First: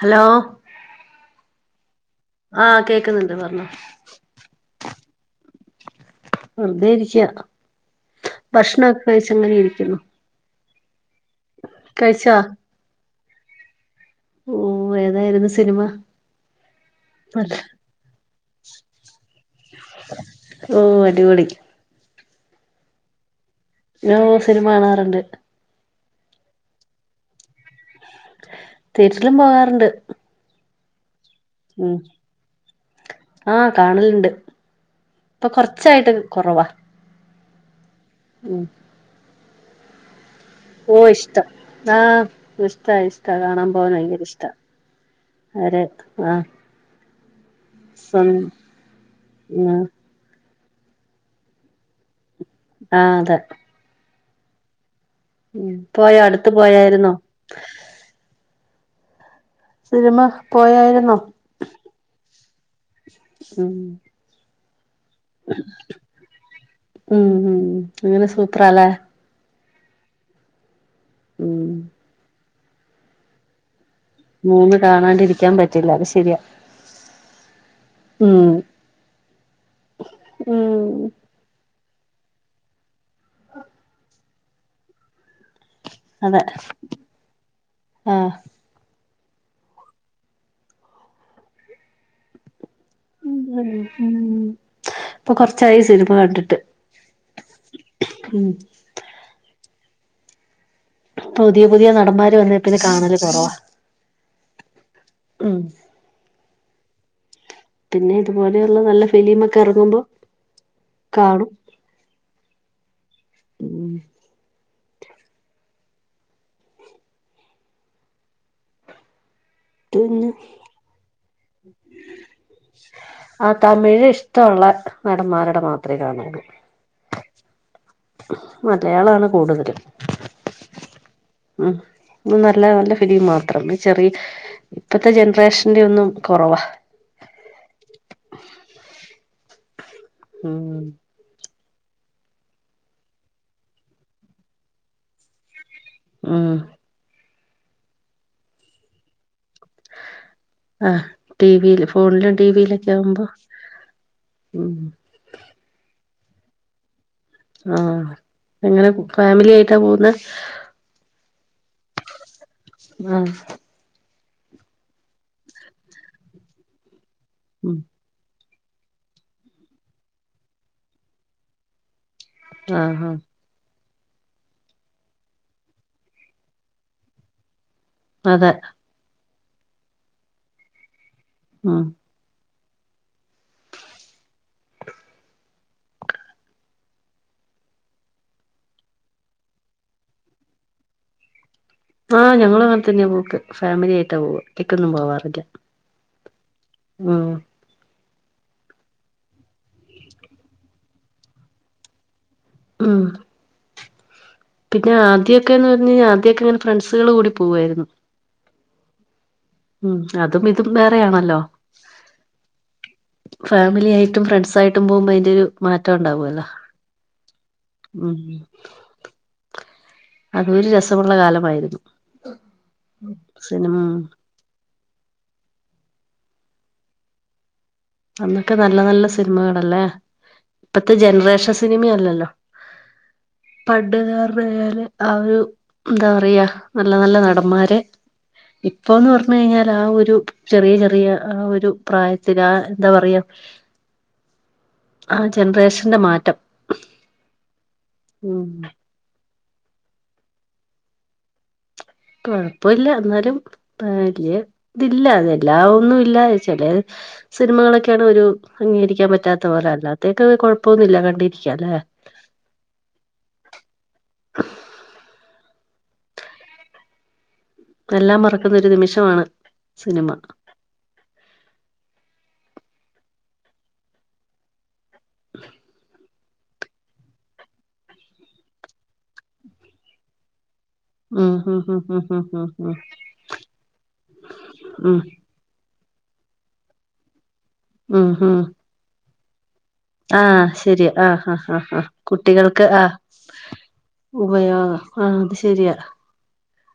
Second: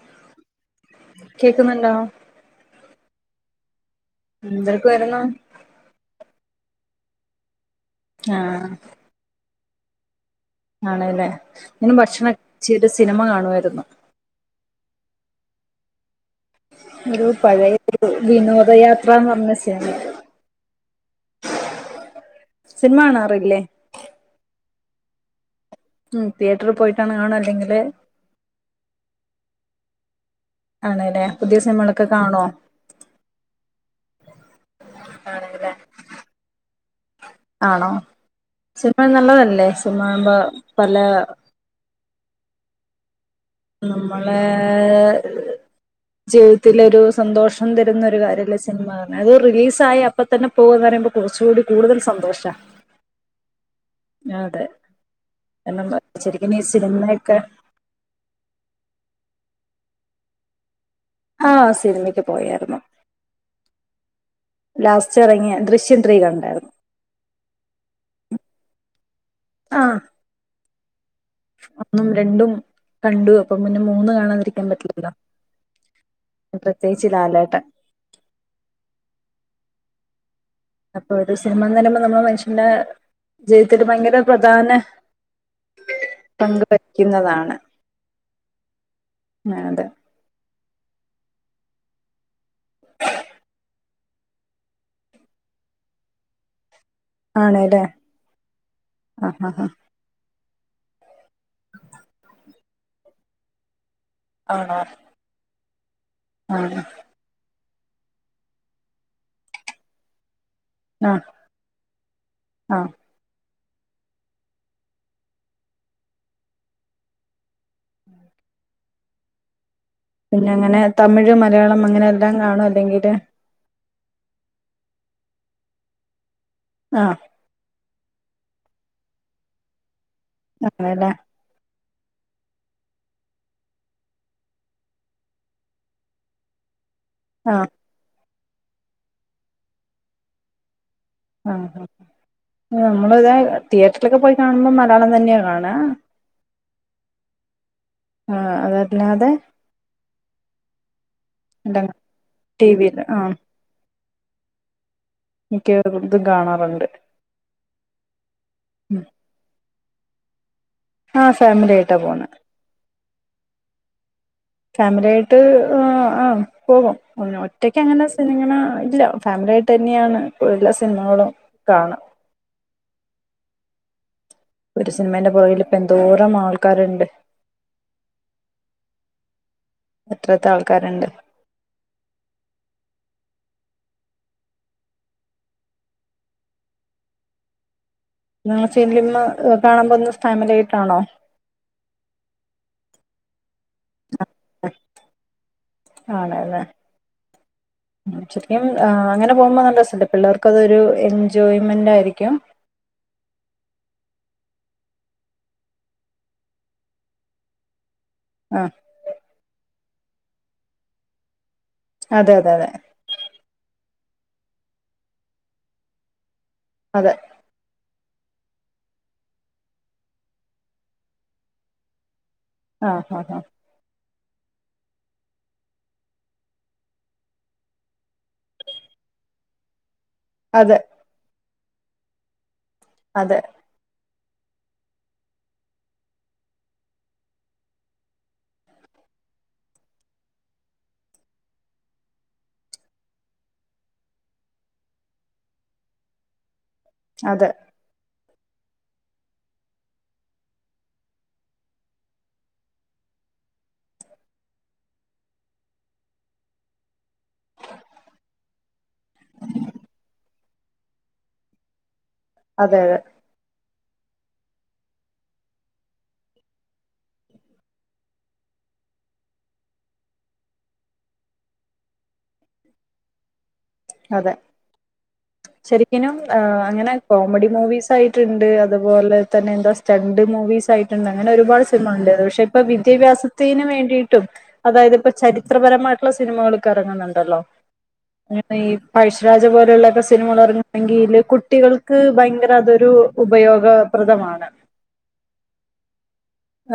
Hello. കേക്ക്ന്നുണ്ടോ? ആഹ് കേക്ക്ന്ന്ണ്ട് പറ്ഞ്ഞോ. എന്തെട്ക്കുവാര്ന്നു? വെറ്തെ ഇരിക്ക ആഹ് ഭക്ഷണൊക്കെ കഴിച്ച് അങ്ങനെ ഇരിക്കുന്നു. ആണ്ലേ ഞാനും ഭക്ഷണം കഴിച്ചാ ച്ച് ഒരു സിനിമ കാണുവാരുന്നു. ഓ ഏതായിര്ന്നു സിനിമ? ഒരു നല്ല പഴയ രു വിനോദയാത്രാന്ന് പറ്ഞ്ഞ സിനിമ. ഓ അടിപൊളി. സിൻമ കാണാറില്ലേ? ഞ്ഞാ ഓ സിനിമ കാണാറ്ണ്ട്. ഉം തിയേറ്ററ് പോയിട്ടാണ് കാണ? അല്ലെങ്കില്? തീയെറ്ററ്ലും പോകാറ്ണ്ട്. ആണ്ല്ലെ പുതിയ സിൻമളൊക്കെ കാണോ? ആഹ് കാണല്ണ്ട്. ഇപ്പൊ ആണല്ലേ കൊറ്ച്ചായിട്ട് കെറവാ. ആണോ? ഉം. സിനിമ നല്ലതല്ലേ? സിനിമാകുമ്പ. ഓ ഇഷ്ടം ആഹ് ഇഷ്ടാ ഇഷ്ട കാണാം. നമ്മളെ ഛെ ആഹ് തത്തിലൊരു സന്തോഷം തരുന്ന ഒരു സ്വം കാര്യല്ലെ സിനിമ അത് ആഹ് റിലീസായ പ്പ തന്നെ പോകന്ന് പറയുമ്പേ കെറ്ച്ചൂടി കൂടുതൽ സന്തോഷ. ആഹ് അതെ. ആഹ് അതെ ഉം എന്നണം പോയോ അടുത്ത് ശരിക്ക്ന് ഈ പോയായിരുന്നോ സിനിമയൊക്കെ. സിനിമ പോയായിര്ന്നോ? ആ സിനിമക്ക് പോയായിരുന്നു. ഉം ലാസ്റ്റ് എറങ്ങിയ ദൃശ്യം ത്രീ കണ്ടായിരുന്നു. ഉം ഉം, അങ്ങനെ സൂപ്പറാല്ലേ ആ ഉം ഒന്നും, രണ്ടും കണ്ടു. അപ്പ പിന്നെ മൂന്ന് കാ മൂന്ന് കാണാണ്ടിരിക്ക്യാം പറ്റില്ല. അത് ശരിയാ പ്രത്യേകിച്ച് ലാലേട്ടൻ ഉം ഉം അപ്പൊ ഒരു സിനിമ എന്ന് പറയുമ്പം നമ്മള് മനുഷ്യന്റെ ജീവിതത്തിൽ ഭയങ്കര പ്രധാന അതെ, പങ്ക് വഹിക്കുന്നതാണ് ആഹ് ആ അതെ. ഉം ഉം ഇപ്പൊ കൊർച്ചായി സിനിമ കണ്ട്ട്ട്. ആണ് ലെ ഹ ഹ ഹ പുതിയ പുതിയ നടന്മാര് വന്നെ പിന്നെ കാണല് കോറവാ. ആണോ ഉം. അതെ. പിന്നെ, ഇതുപോലെയുള്ള നല്ല ഫിലീമ് ഒക്ക എറങ്ങുമ്പോ ആ കാണും ആ ഉം. പിന്നെ അങ്ങനെ തമിഴ് മലയാളം അങ്ങനെ എല്ലാം കാണോ അല്ലെങ്കില് ആ, തമിഴ് ഇഷ്ടള്ള നടന്മാരുടെ മാത്രെ കാണോള്ളൂ. ആ മലയാളാണ് കൂടുതല്. ആണ് ലെ ഉം, നല്ല നല്ല ഫിലിം മാത്രം. ചെറി ഇപ്പത്തെ ജൻറേഷന്റെ ഒന്നും കോറവാ. ആ ഉം. ആ ആ നമ്മള് ഇതാ തിയേറ്റർലെക്കെ പോയി കാണുമ്പം മലയാളം തന്നെ കാണ ഉം. ആ അതല്ലാതെ അഹ്, ടി വില് ഫോൺലും ടി ടിവിയിലൊക്കെ വിൽ ആ ആവുമ്പോ ഉം. മിക്ക്യവർതും കാണാറുണ്ട്. ആ എങ്ങനെ ഫാമിലി ആയിട്ടാ പോവുന്നെ ആ ഫാമിലി ആയിട്ടാ പോണ് മ ഫാമിലി ആയിട്ട് ആ ആ പോകും ഒ ഉം ഒറ്റക്ക് അങ്ങനെ സ്ഥലങ്ങള ഇല്ല ഫാമിലി ആയിട്ടന്നെയാണ് എല്ലാ സിനിമകളും കാണ ആഹാ ഒരു സിനിമന്റെ പൊറകില് ഇപ്പ എന്തോരം ആൾക്കാര്ണ്ട് അതെ എത്ര എത്ര ആൾക്കാര്ണ്ട് ഉം നിൾ സിനിമ കാണാൻ പോന്നാ ഫാമിലി ആയിട്ടാണോ? ആഹ, ഞങ്ങള് അങ്ങനെത്തന്നാ പോക്ക്. ഫാമിലി ആയിട്ടാ പോവ, എടിക്കൊന്നും പോവാറില്ല, ആണല്ലേ ഉം... ശരിക്കും അങ്ങനെ പോകുമ്പോ നല്ല, രസല്ലേ പിള്ളേർക്ക അതൊരു, എൻജോയ്മെന്റ് ആയിരിക്കും. ആഹാ... പിന്നെ ആദ്യമക്ക എന്ന് പറഞ്ഞു- കഴിഞ്ഞാൽ ആദ്യമക്കെ ഇങ്ങനെ, ഫ്രണ്ട്സുകൾ കൂടി പോവുയിരുന്നു. ആഹാ, ഉം അതും ഇതും വേറെയാണല്ലോ. അതെ, അതെ, അതെ. ഫാമിലി ആയിട്ടും, ഫ്രണ്ട്സ്- ആയിട്ടും പോകുമ്പോ അതിന്റെ- ഒരു മാറ്റം ഉണ്ടാവൂല്ലോ. അതെ, ഉം.. അതൊരു രസമുള്ള- കാലമായിരുന്നു, ആ ആ ആ സ- അന്നൊക്കെ നല്ല, നല്ല- സിനിമകളല്ലേ? അതെ ഇപ്പത്തെ ജനറേഷൻ സിനിമല്ലല്ലോ. അതെ. പണ്ടുകാരുടൊയല് ആ ഒരു- എന്താ പറയാ നല്ല, നല്ല നടന്മാര്. ഇഇപ്പോന്ന് പറഞ്ഞു കഴിഞ്ഞാൽ, ആ ഒരു ചെറിയ, ചെറിയ ആ ഒരു പ്രായത്തിൽ ആഹാ, എന്താ പറയാ ആ ജനറേഷന്റെ മാറ്റം. അതെ, ഉം.. കുഴപ്പമില്ല എന്നാലും, പല്യ ഇതില്ല അത എല്ലാ ഒന്നും- ഇല്ലാച്ചേ. സിനിമകളൊക്കെയാണ് ഒരു- അംഗീകരിക്കാൻ പറ്റാത്ത പോലെ- അല്ലാത്തേക്കെ കുഴപ്പമൊന്നു ഇല്ല. കണ്ടിരിക്ക അല്ലേ? അതെ, അതെ. എല്ലാം മറക്കുന്നൊ ഒരു- നിമിഷമാണ് സിനിമ. അതെ ശരിക്കനും- ആഹ് അങ്ങനെ കോമഡി മൂവീസ് ആയിട്ടുണ്ട്, അതുപോലെ തന്നെ- എന്താ സ്റ്റണ്ട് മൂവീസ് ആയിട്ട് ഇണ്ട്. ണ്ട് അങ്ങനെ ഉം ഉം ഒരുപാട് ഉം സിനിമ ഉം ഉണ്ടായത് ഉം പക്ഷെ ഉം ഇപ്പോ- വിദ്യാഭ്യാസത്തിന് വേണ്ടിയിട്ടും, ഉം അതായത് ഉം ഇപ്പ ചരി- ചിത്രപരമായിട്ടുള്ള സിനിമകൾക്ക് ഇറങ്ങുന്നുണ്ടല്ലോ. ആഹാ, ആഹ. പഴഷരാജ പറല്ല. സിനിമകൾ ശരിയാ ഇറങ്ങണമെങ്കില്- ആഹ് ആഹ് ആഹ് ആഹ് കുട്ടികൾക്ക് ഭയങ്കര കുട്ടികൾക്ക് ആഹ് അതൊരു- ഉപയോഗപ്രദമാണ്. ആഹാ അത് ശെരിയാ.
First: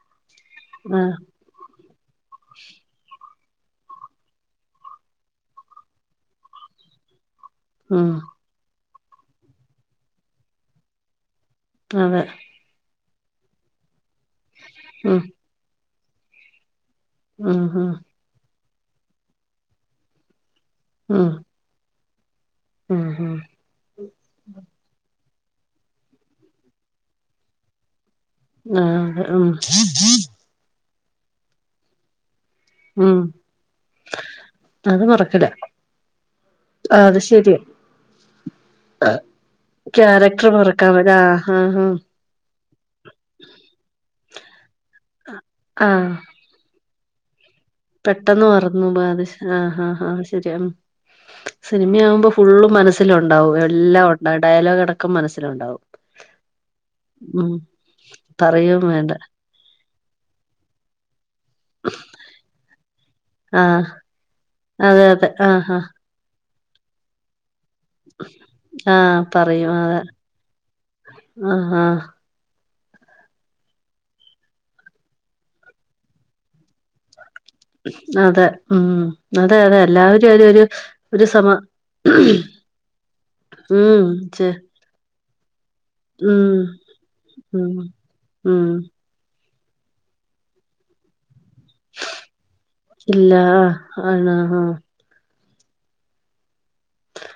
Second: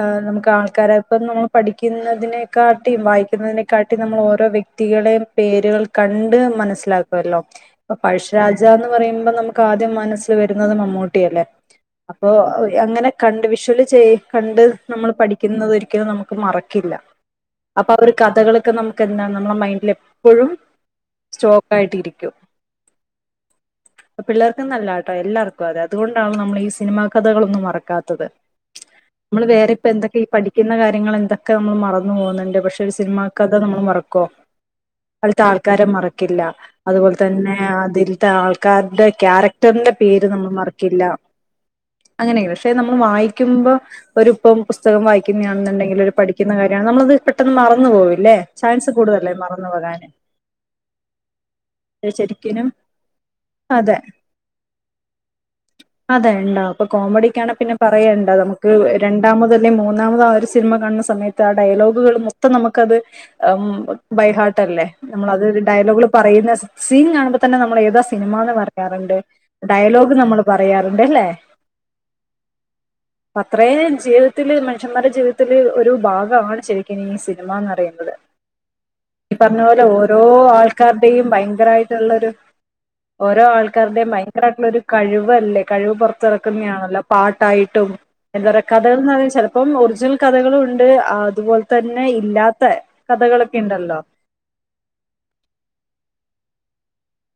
ആഹാ നമുക്ക് ആൾക്കാരായ ഇപ്പ നമ്മ- പഠിക്കുന്നതിനെക്കാട്ടിയും, വായിക്കുന്നതിനെക്കാട്ടിയും, നമ്മൾ ഓരോ വ്യക്തികളെയും പേരുകൾ- കണ്ട് മനസ്സിലാക്കുവല്ലോ? അപ്പ ഉം പഴശ്ശിരാജ എന്ന് പറയുമ്പോ- നമുക്ക് ആദ്യം മനസ്സിൽ വരുന്നതും, മമ്മൂട്ടിയല്ലേ? അതെ അപ്പോ, അങ്ങനെ കണ്ട് വിഷ്വല് ചെയ കണ്ട് നമ്മൾ ഉം പഠ- ക്കുന്നത് ഒരിക്കലും നമുക്ക്- മറക്കില്ല. ഉം ഉം അപ്പ അവർ- കഥകളൊക്കെ നമുക്ക് എന്താ- നമ്മളെ മൈൻഡിൽ എപ്പോഴും- ആഹാ, ഓക്കായിട്ടിരിക്കും. ഉം, ഉം, പ്പ് പിള്ളേർക്ക് ന്നല്ലാട്ടോ എല്ലാർക്കും. അതെ അതുകൊണ്ടാവും നമ്മൾ ഈ- സിനിമാ കഥകളൊന്നും- മറക്കാത്തത്. ആഹാ, മ്മള് വേറെ ഇപ്പെന്തെക്കെ ഈ പഠിക്ക്ന്ന കാര്യങ്ങളെന്തെക്കെ മ്മള് മറന്ന് പോവ്ന്ന്ണ്ട് പഷ് ഒരു ഉം സിൻമാക്കഥ നമ്മള് മറക്കോ? അത് മറക്കില്ല അതിൽത്താൾക്കാരെ മറക്കില്ലാ ആ അതുപോൽ അത് തന്നെ ശരിയ അതിൽത്തെ ആൾക്കാര്ടെ ക്യാരക് ടർന്റെ പേര് ക്യാരക്ടർ നമ്മൾ മറക്കാൻ മറക്കില്ലാ പറ്റ ആഹ് ആഹ് ആഹ് അങ്ങനേണ് ഷെ നമ്മൾ വായ്ക്കുമ്പോ ഒരുപ്പം പുസ്തകം വായ്ക്കന്നാണ്ന്ന്ണ്ടെങ്കിലൊര് ആഹ് പഠി ക്ക്ന്ന കാര്യാ നമ്മളത് പെട്ടെന്ന് മറ പെട്ടെന്ന് മറന്നൂമ്പത്ഷ് ആഹ് ഹാ പോകാന് ഹാ ശര്യാണ് സിനിമയാവുമ്പം ശരിക്കിനും ഫുള്ളും മനസ്സ്ലാെണ്ടാവും അതെ എല്ലാം ഒണ്ട ഡയലോഗടക്കം മനസ്സിലൊണ്ടാവും അതേ ണ്ടാവ് പ്പൊ കോമഡിക്കാണെ പിന്നെ പറെയേണ്ട നമുക്ക് പറയും വേണ്ട രണ്ടാ നമ്ക്ക് അല്ലെ മൂന്നാമത് ആ ഒരു സിൻമ കാണ്ന്ന സമയത്ത് ആ ഡയലോഗുകള് മൊത്തം നമ്ക്കത് അം ആഹ് ബൈഹാർട്ടല്ലേ അതെ അതെ നമ്മളതൊര് ആഹ് ഡയലോഗ്കൾ പറയ്ന്ന സ് സീൻ കാണ്‌മ്പതന്നെ നമ്മളേ താ സിനിമാന്ന് ആഹ് പറയാറ്ണ്ട് ആഹ് പറയും അതെ ഡയലോഗ് നമ്മള് പറയാറ്ണ്ട് എല്ലേ ആഹ് ആഹ് അത്രേം ജീവ്തത്തില് മൻഷന്മാര്ടെ ജീവ്തത്തില് ഒരു ഭാഗാണ് ശെ ക്കെനിനി സിനിമാന്നറയ്ന്നത് അതെ ഉം ഇ അതെ പർഞ്ഞ അതെ പോലെ ഓരോ എല്ലാവരും ഒരു ഒരു ആൾക്കാര്ടെയും ഒരു സമ ഭയങ്കരായി ട്ട്ള്ളൊരു ഓരോ ഉം ആൾക്കാര്ടേം ചെ ഭയങ്കരായ്ട്ട്ള്ളൊരു കഴിവല്ലേ കഴിവ് ഉം പാെറത്ത്റക്ക്ന്നെയാണല്ലോ ഉം പാട്ടായിട്ടും എന്താ പറ്യാ ഉം ന്ന [unintelligible] ചെലപ്പം ഒർജിനൽ കഥകളുണ്ട് ആ ത്പോൽതന്നെ ഇല്ലാത്തെ കഥകളാെക്കെ ഇണ്ടല്ലോ ആഹ് ആഹ്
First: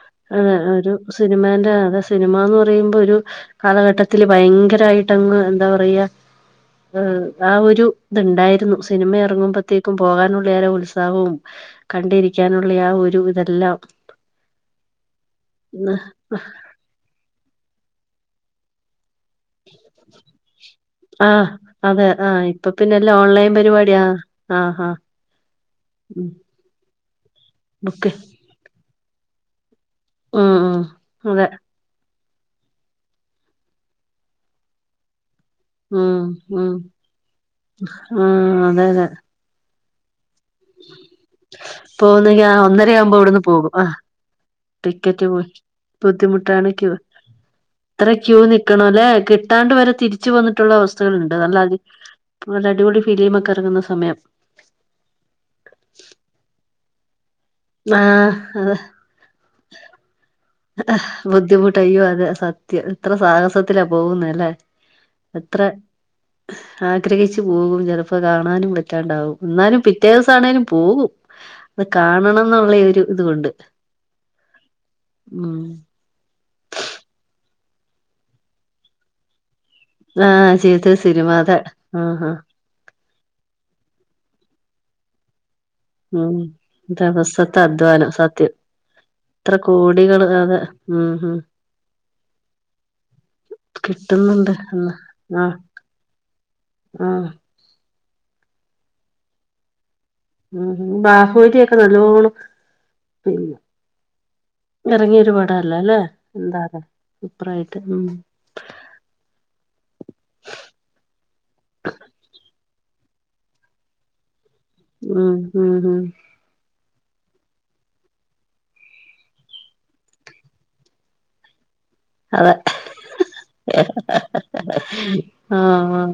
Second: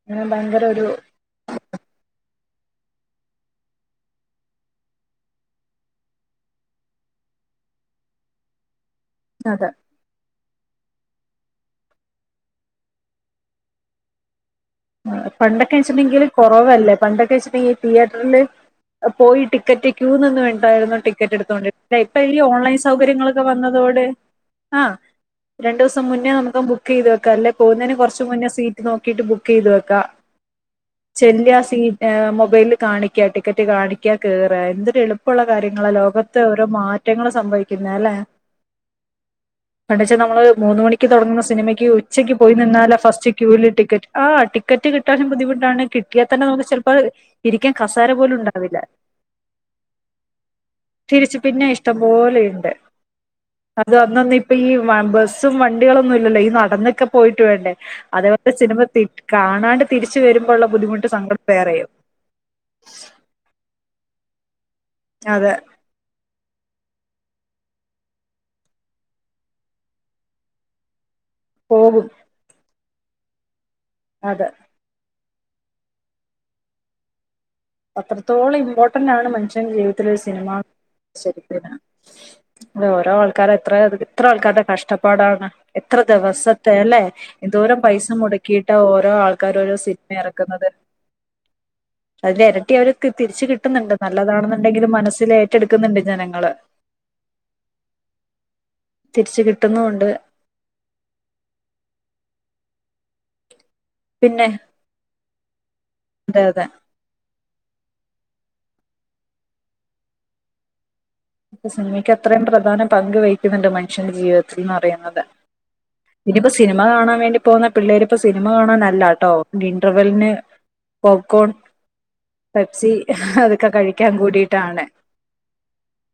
അങ്ങനെ ആഹ് ഭയങ്കര ഒരു സിന്‌മേന്റെ അത് സിന്‌മാന്ന് പറയ്മ്പാെരു കാലഘട്ടത്ത്ല് ഭയങ്കരായ്ട്ടങ്ങ് എന്താ പറയ്യാ ഉം ആ ഒരു ത്ണ്ടായ്ര്ന്നു സിനിമ അതെ എറങ്ങ്മ്പത്തേ ക്കും പോകാനുള്ളെ ആ ഒര ഉത്സാഹോം കണ്ടിരിയ്ക്കാനുള്ളെ ആ ഒരു ഇതെല്ലാം ആഹ് പണ്ടൊക്കേച്ച്ണ്ടെങ്കില് കാെറവല്ലേ പണ്ടൊക്കേച്ച്ണ്ടെങ്കി തിയേറ്റർല് പോയി ടിക്കെറ്റ് ക്യൂ നിന്ന് വേൺട്ടായ്ര്ന്നു ടിക്കെറ്റെട്ത്തോണ്ടി ഇപ്പൊ ഈ ഓൺലൈൻ സൗകര്യങ്ങളൊ ലെയ്ൻ പരിവാട്യാ ആഹ് ഹാ രണ്ടൂസം മുന്നേ നമുക്കം ബുക്കെയ്ത് വെക്കാല്ലെ പോവുന്നേന് ബുക്ക് കൊർച്ച് മുന്നേ സീറ്റ് നോക്കിയിട്ട് ബുക്കെയ്ത് വെക്കാ ഉം ഉം അതെ ചെല്ലാ സീ ഏഹ് മൊബൈല്ല് കാണിക്ക്യാ ടിക്കെറ്റ് കാണിക്ക്യാ കേറാ എന്തൊരെള് പ്പാെള്ള കാര്യങ്ങളാ ഉം ലോകത്ത് ഓരോ ഉം മാറ്റങ്ങള് സംഭവിയ്ക്കുന്ന അല്ലേ ആഹ് അതെ അതെ പണ്ടേച്ച നമ്മള് മൂന്ന് മണിക്ക് താെടങ്ങ്ന്ന സിനിമയ്ക്ക് ഉച്ചയ്ക്ക് പോവുന്നെങ്കി ആ പോയി നിന്നാല ഒന്നരയാവുമ്പോ ഫസ്റ്റ് ഇവിടുന്ന് ക്യൂൽ പോകും ടിക്കെറ്റ് ആഹ് ടിക്കറ്റ് കിട്ടാനും ബുദ്ധിമുട്ടാണ് കിട്ടിയാ തന്നെ നമുക്ക് ബുദ്ധിമുട്ടാണ് ക്യൂ ചെൽപ്പ ഇരിക്ക്യാൻ കസേര പോലുംണ്ടാവില്ലാ ട്ടാണ്ട് വെരെ തിരിച്ച് വന്നിട്ടുള്ള അവസ്ഥകള്ണ്ട് നല്ല പിന്നെ അ ഇഷ്ടം നല്ല പോലെയുണ്ട് അടിപൊളി ഫിലീമൊക്കെ എറങ്ങ്ന്ന സമയം പ്പം ഇ വ ബസ്സും വണ്ടികളൊന്നും ഇല്ലല്ലോ ഈ നടന്നെക്കെ പോയിട്ട് വേണ്ടേ ആഹ് അതേപോൽത്തെ അതെ സിനിമ ഇ കാണാണ്ട് തിരിച്ച് വര്മ്പോള്ള ബുദ്ധിമുട്ട് സങ്കടം വേറേയും യ്യോ അതെ സത്യം എത്രെ സാഹസത്തിലാ പോകുന്നെ അല്ലേ അതെ എത്രെ ആഗ്രഹിച്ച് പോകും ചെലപ്പോ കാണാനും പറ്റാണ്ടാവും ന്നാലും പിറ്റേ ദിവസാണേലും പോവും ന്ന് പോകും കാണണംന്ന്ള്ളെയൊരു ത്കൊണ്ട് അതെ ഉം അത്രത്തോളം ഇമ്പോട്ടെന്റാണ് മനുഷ്യൻ ജീവ് ആഹ് ജീവ്ത്തി സിനിമാ അതെ ആഹ് ആഹ് ഓരോ ആൾക്കാരെത്രേ എത്രെ ആൾക്കാര്ടെ കഷ്ട്ടപ്പാടാണ് എത്ര ഉം ദ്‌വസത്തെ അല്ലേ ദിവസത്തെ എന്തോരം പൈസ അധ്വാനം സത്യം മുടക്കിയിട്ടാ ഓരോ ആൾക്കാര് ഓരോ സിൻമ എറെക്ക്ന്നെത് ഊം ഹും അതില് എരട്ടി [unintelligible] തിരിച്ച് കിട്ടുന്നുണ്ട് നല്ലതാണെന്നെണ്ടെങ്കിലും മനസ്സിൽ ആഹ് ഏറ്റെടുക്കുന്നുണ്ട് ജനങ്ങള് ആഹ് തിരിച്ച് കിട്ടുന്നും ഉണ്ട് ഉം ഉം [unintelligible] ഒക്കെ നല്ലോണം പിന്നെ എറങ്ങിയ ഒരു പടം അല്ലേ അല്ലേ അതെ എന്താ അതെ അത് സൂപ്പറായിട്ട് ഉം ഇപ്പൊ സിനിമയ്ക്ക് അത്രയും പ്രധാന പങ്ക് വഹിക്കുന്നുണ്ട് മൻഷ്യന്റെ ജീവിതത്തിലെന്ന് പ ഉം ഉം ഉം ഇതിപ്പോ സിനിമ കാണാൻ വേണ്ടി പോകുന്ന പിള്ളേരിപ്പോ സിനിമ കാണാനല്ലാട്ടോ ഇന്റർവെല്ലിന് പോപ്കോൺ അതെ പെപ്സി അതൊക്കെ കഴിക്കാൻ കൂടീട്ടാണ് ആഹ് ആഹ്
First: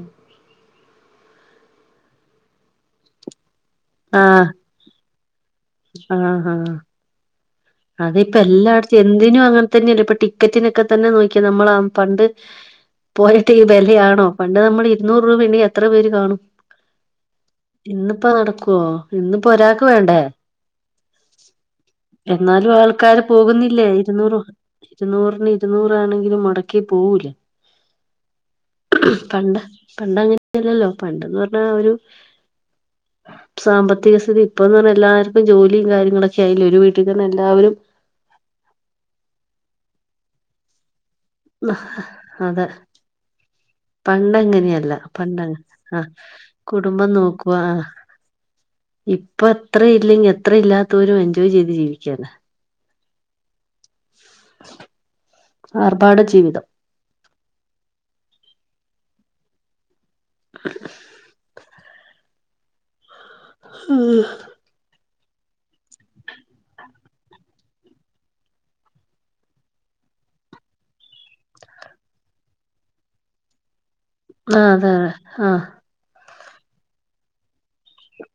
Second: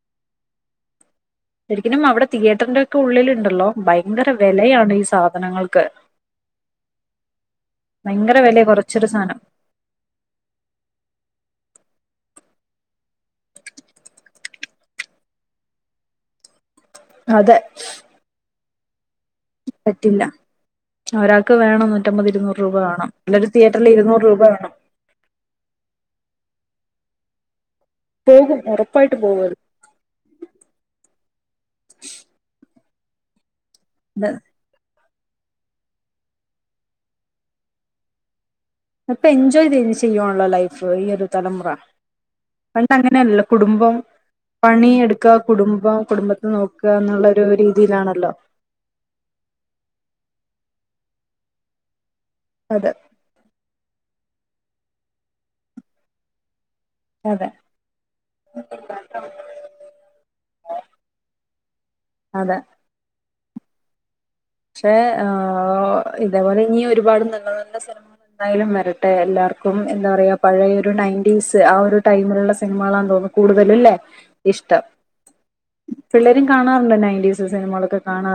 ശരിക്കിനും അവിടെ തിയറ്ററിന്റെ ഒക്കെ ഉള്ളിലുണ്ടല്ലോ ആഹ് ഭയങ്കര ആഹ് വെലയാണ് ഈ സാധനങ്ങൾക്ക് ആഹ് ആഹ് അതിപ്പോ ഭയങ്കര വില എല്ലാടത്തും കുറച്ചൊരു സാധനം എന്തിനും അങ്ങനെ തന്നെയല്ലേ ഇപ്പൊ ടിക്കറ്റിനൊക്കെ തന്നെ നോക്കിക്കേ നമ്മള് ആ പണ്ട് പോലത്തെ ഈ വെലയാണോ പണ്ട് നമ്മള് ഇരുന്നൂറ് രൂപ ഉണ്ടെങ്കി എത്ര പേര് കാണും അതെ ഇന്നിപ്പൊ നടക്കുവാ ഇന്നിപ്പോ ഒരാക്ക് വേണ്ടേ പറ്റില്ല ഒരാൾക്ക് വേണം നൂറ്റമ്പത് ഇരുനൂറ് എന്നാലും രൂപ വേണം ആൾക്കാര് എന്നിട്ട് പോകുന്നില്ലേ തിയറ്ററിൽ ഇരുന്നൂറ് രൂപ വേണം ഇരുന്നൂറിന് ഇരുന്നൂറ് ആണെങ്കിലും മൊടക്കി പോവൂലേ പോകും ഉറപ്പായിട്ട് പോകും പണ്ട് പണ്ടങ്ങനെ യല്ലല്ലോ പണ്ടെന്ന് പറഞ്ഞാ ഒരു സാമ്പത്തിക സ്ഥിതി ഇപ്പോന്ന് പറഞ്ഞാ എല്ലാർക്കും ജോലിയും കാര്യങ്ങളൊക്കെ ആയില്ലേ ഒരു വീട്ടിൽ തന്നെ എല്ലാവരും അപ്പൊ എൻജോയ് ചെയ്‌ത് ചെയ്യുവാണല്ലോ ലൈഫ് ഈ ഒരു തലമുറ അതെ പണ്ട് അങ്ങനെയല്ലല്ലോ കുടുംബം പണി പണ്ടങ്ങനെയല്ല എടുക്കുക പണ്ടങ്ങ കുടുംബം ആ കുടുംബ നോക്കുക കുടുംബം എന്നുള്ളൊരു നോക്കുക ഒരു ആ ഇതിലാണല്ലോ ഇപ്പൊ അത്രയും ഇല്ലെങ്കി അത്ര ഇല്ലാത്തോരും എൻജോയ് ചെയ്ത് ജീവിക്കാണ് അതെ ആർഭാട ജീവിതം അതെ അതെ ആഹ് പക്ഷെ ആ ഇതേപോലെ ഇനി ഒരുപാട് നല്ല നല്ല സിനിമാ എന്തായാലും വരട്ടെ എല്ലാർക്കും എന്താ പറയാ പഴയ ഒരു നയന്റീസ്‌ ആ ഒരു ടൈമിലുള്ള സിനിമകളാന്ന് തോന്നുന്നു കൂടുതലല്ലേ ഇഷ്ടം ആഹ് ആഹ് ആഹ് പിള്ളേരും കാണാറുണ്ടോ നയന്റീസ് സിനിമകളൊക്കെ കാണാ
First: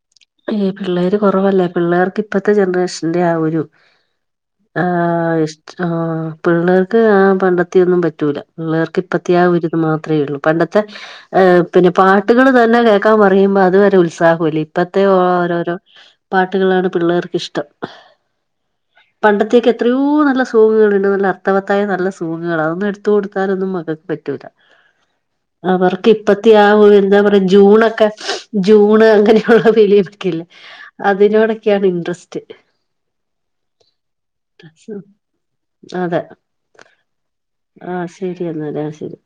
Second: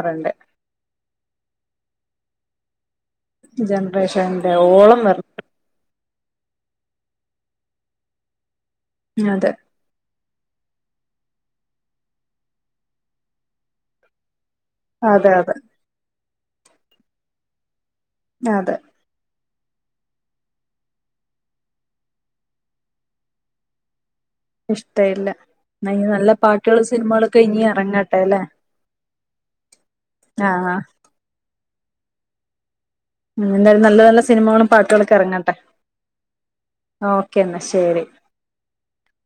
ഏ പിള്ളേര് കൊറവല്ലേ പിള്ളേർക്ക് ഇപ്പത്തെ ജനറേഷൻ ന്റെ ആ ഒരു ജനറേഷന്റെ ആ ഓളം വരണം ഇ ആഹ് പിള്ളേർക്ക് ആ പണ്ടത്തെയൊന്നും പറ്റൂല പിള്ളേർക്ക് ഇപ്പത്തെ ആ അതെ ഒരു മാത്രയോള്ളു പണ്ടത്തെ ആഹ് പിന്നെ പാട്ടുകൾ തന്നെ കേക്കാം പറയുമ്പോ അത് വരെ ഉത്സാഹമില്ല ഇപ്പത്തെ അതെ അതെ ഓരോരോ പാട്ടുകളാണ് പിള്ളേർക്ക് ഇഷ്ടം ആഹ് അതെ പണ്ടത്തെയൊക്കെ എത്രയോ നല്ല സോങ്ങുകളുണ്ട് നല്ല അർത്ഥവത്തായ നല്ല സോങ്ങുകള് അതൊന്നും എടുത്തു കൊടുത്താലൊന്നും മക്കക്ക് പറ്റൂല ഇഷ്ടമില്ല അവർക്ക് നല്ല ഇപ്പത്തെ ആ പാട്ടുകൾ ഒരു എന്താ സിനിമകളൊക്കെ പറയാ ഇനി ജൂണൊക്കെ ഇറങ്ങട്ടെ അല്ലെ ജൂണ് അങ്ങനെ ഉള്ള ലീവ് ഒക്കെ ഇല്ലേ ആ അതിനോടൊക്കെയാണ് ഇൻട്രസ്റ്റ് എന്തായാലും നല്ല നല്ല സിനിമകളും പാട്ടുകളൊക്കെ എറങ്ങട്ടെ. അതെ ഓക്കേ. എന്നാ ശരി. ആഹ് ശരി എന്നാാലാ ശരി.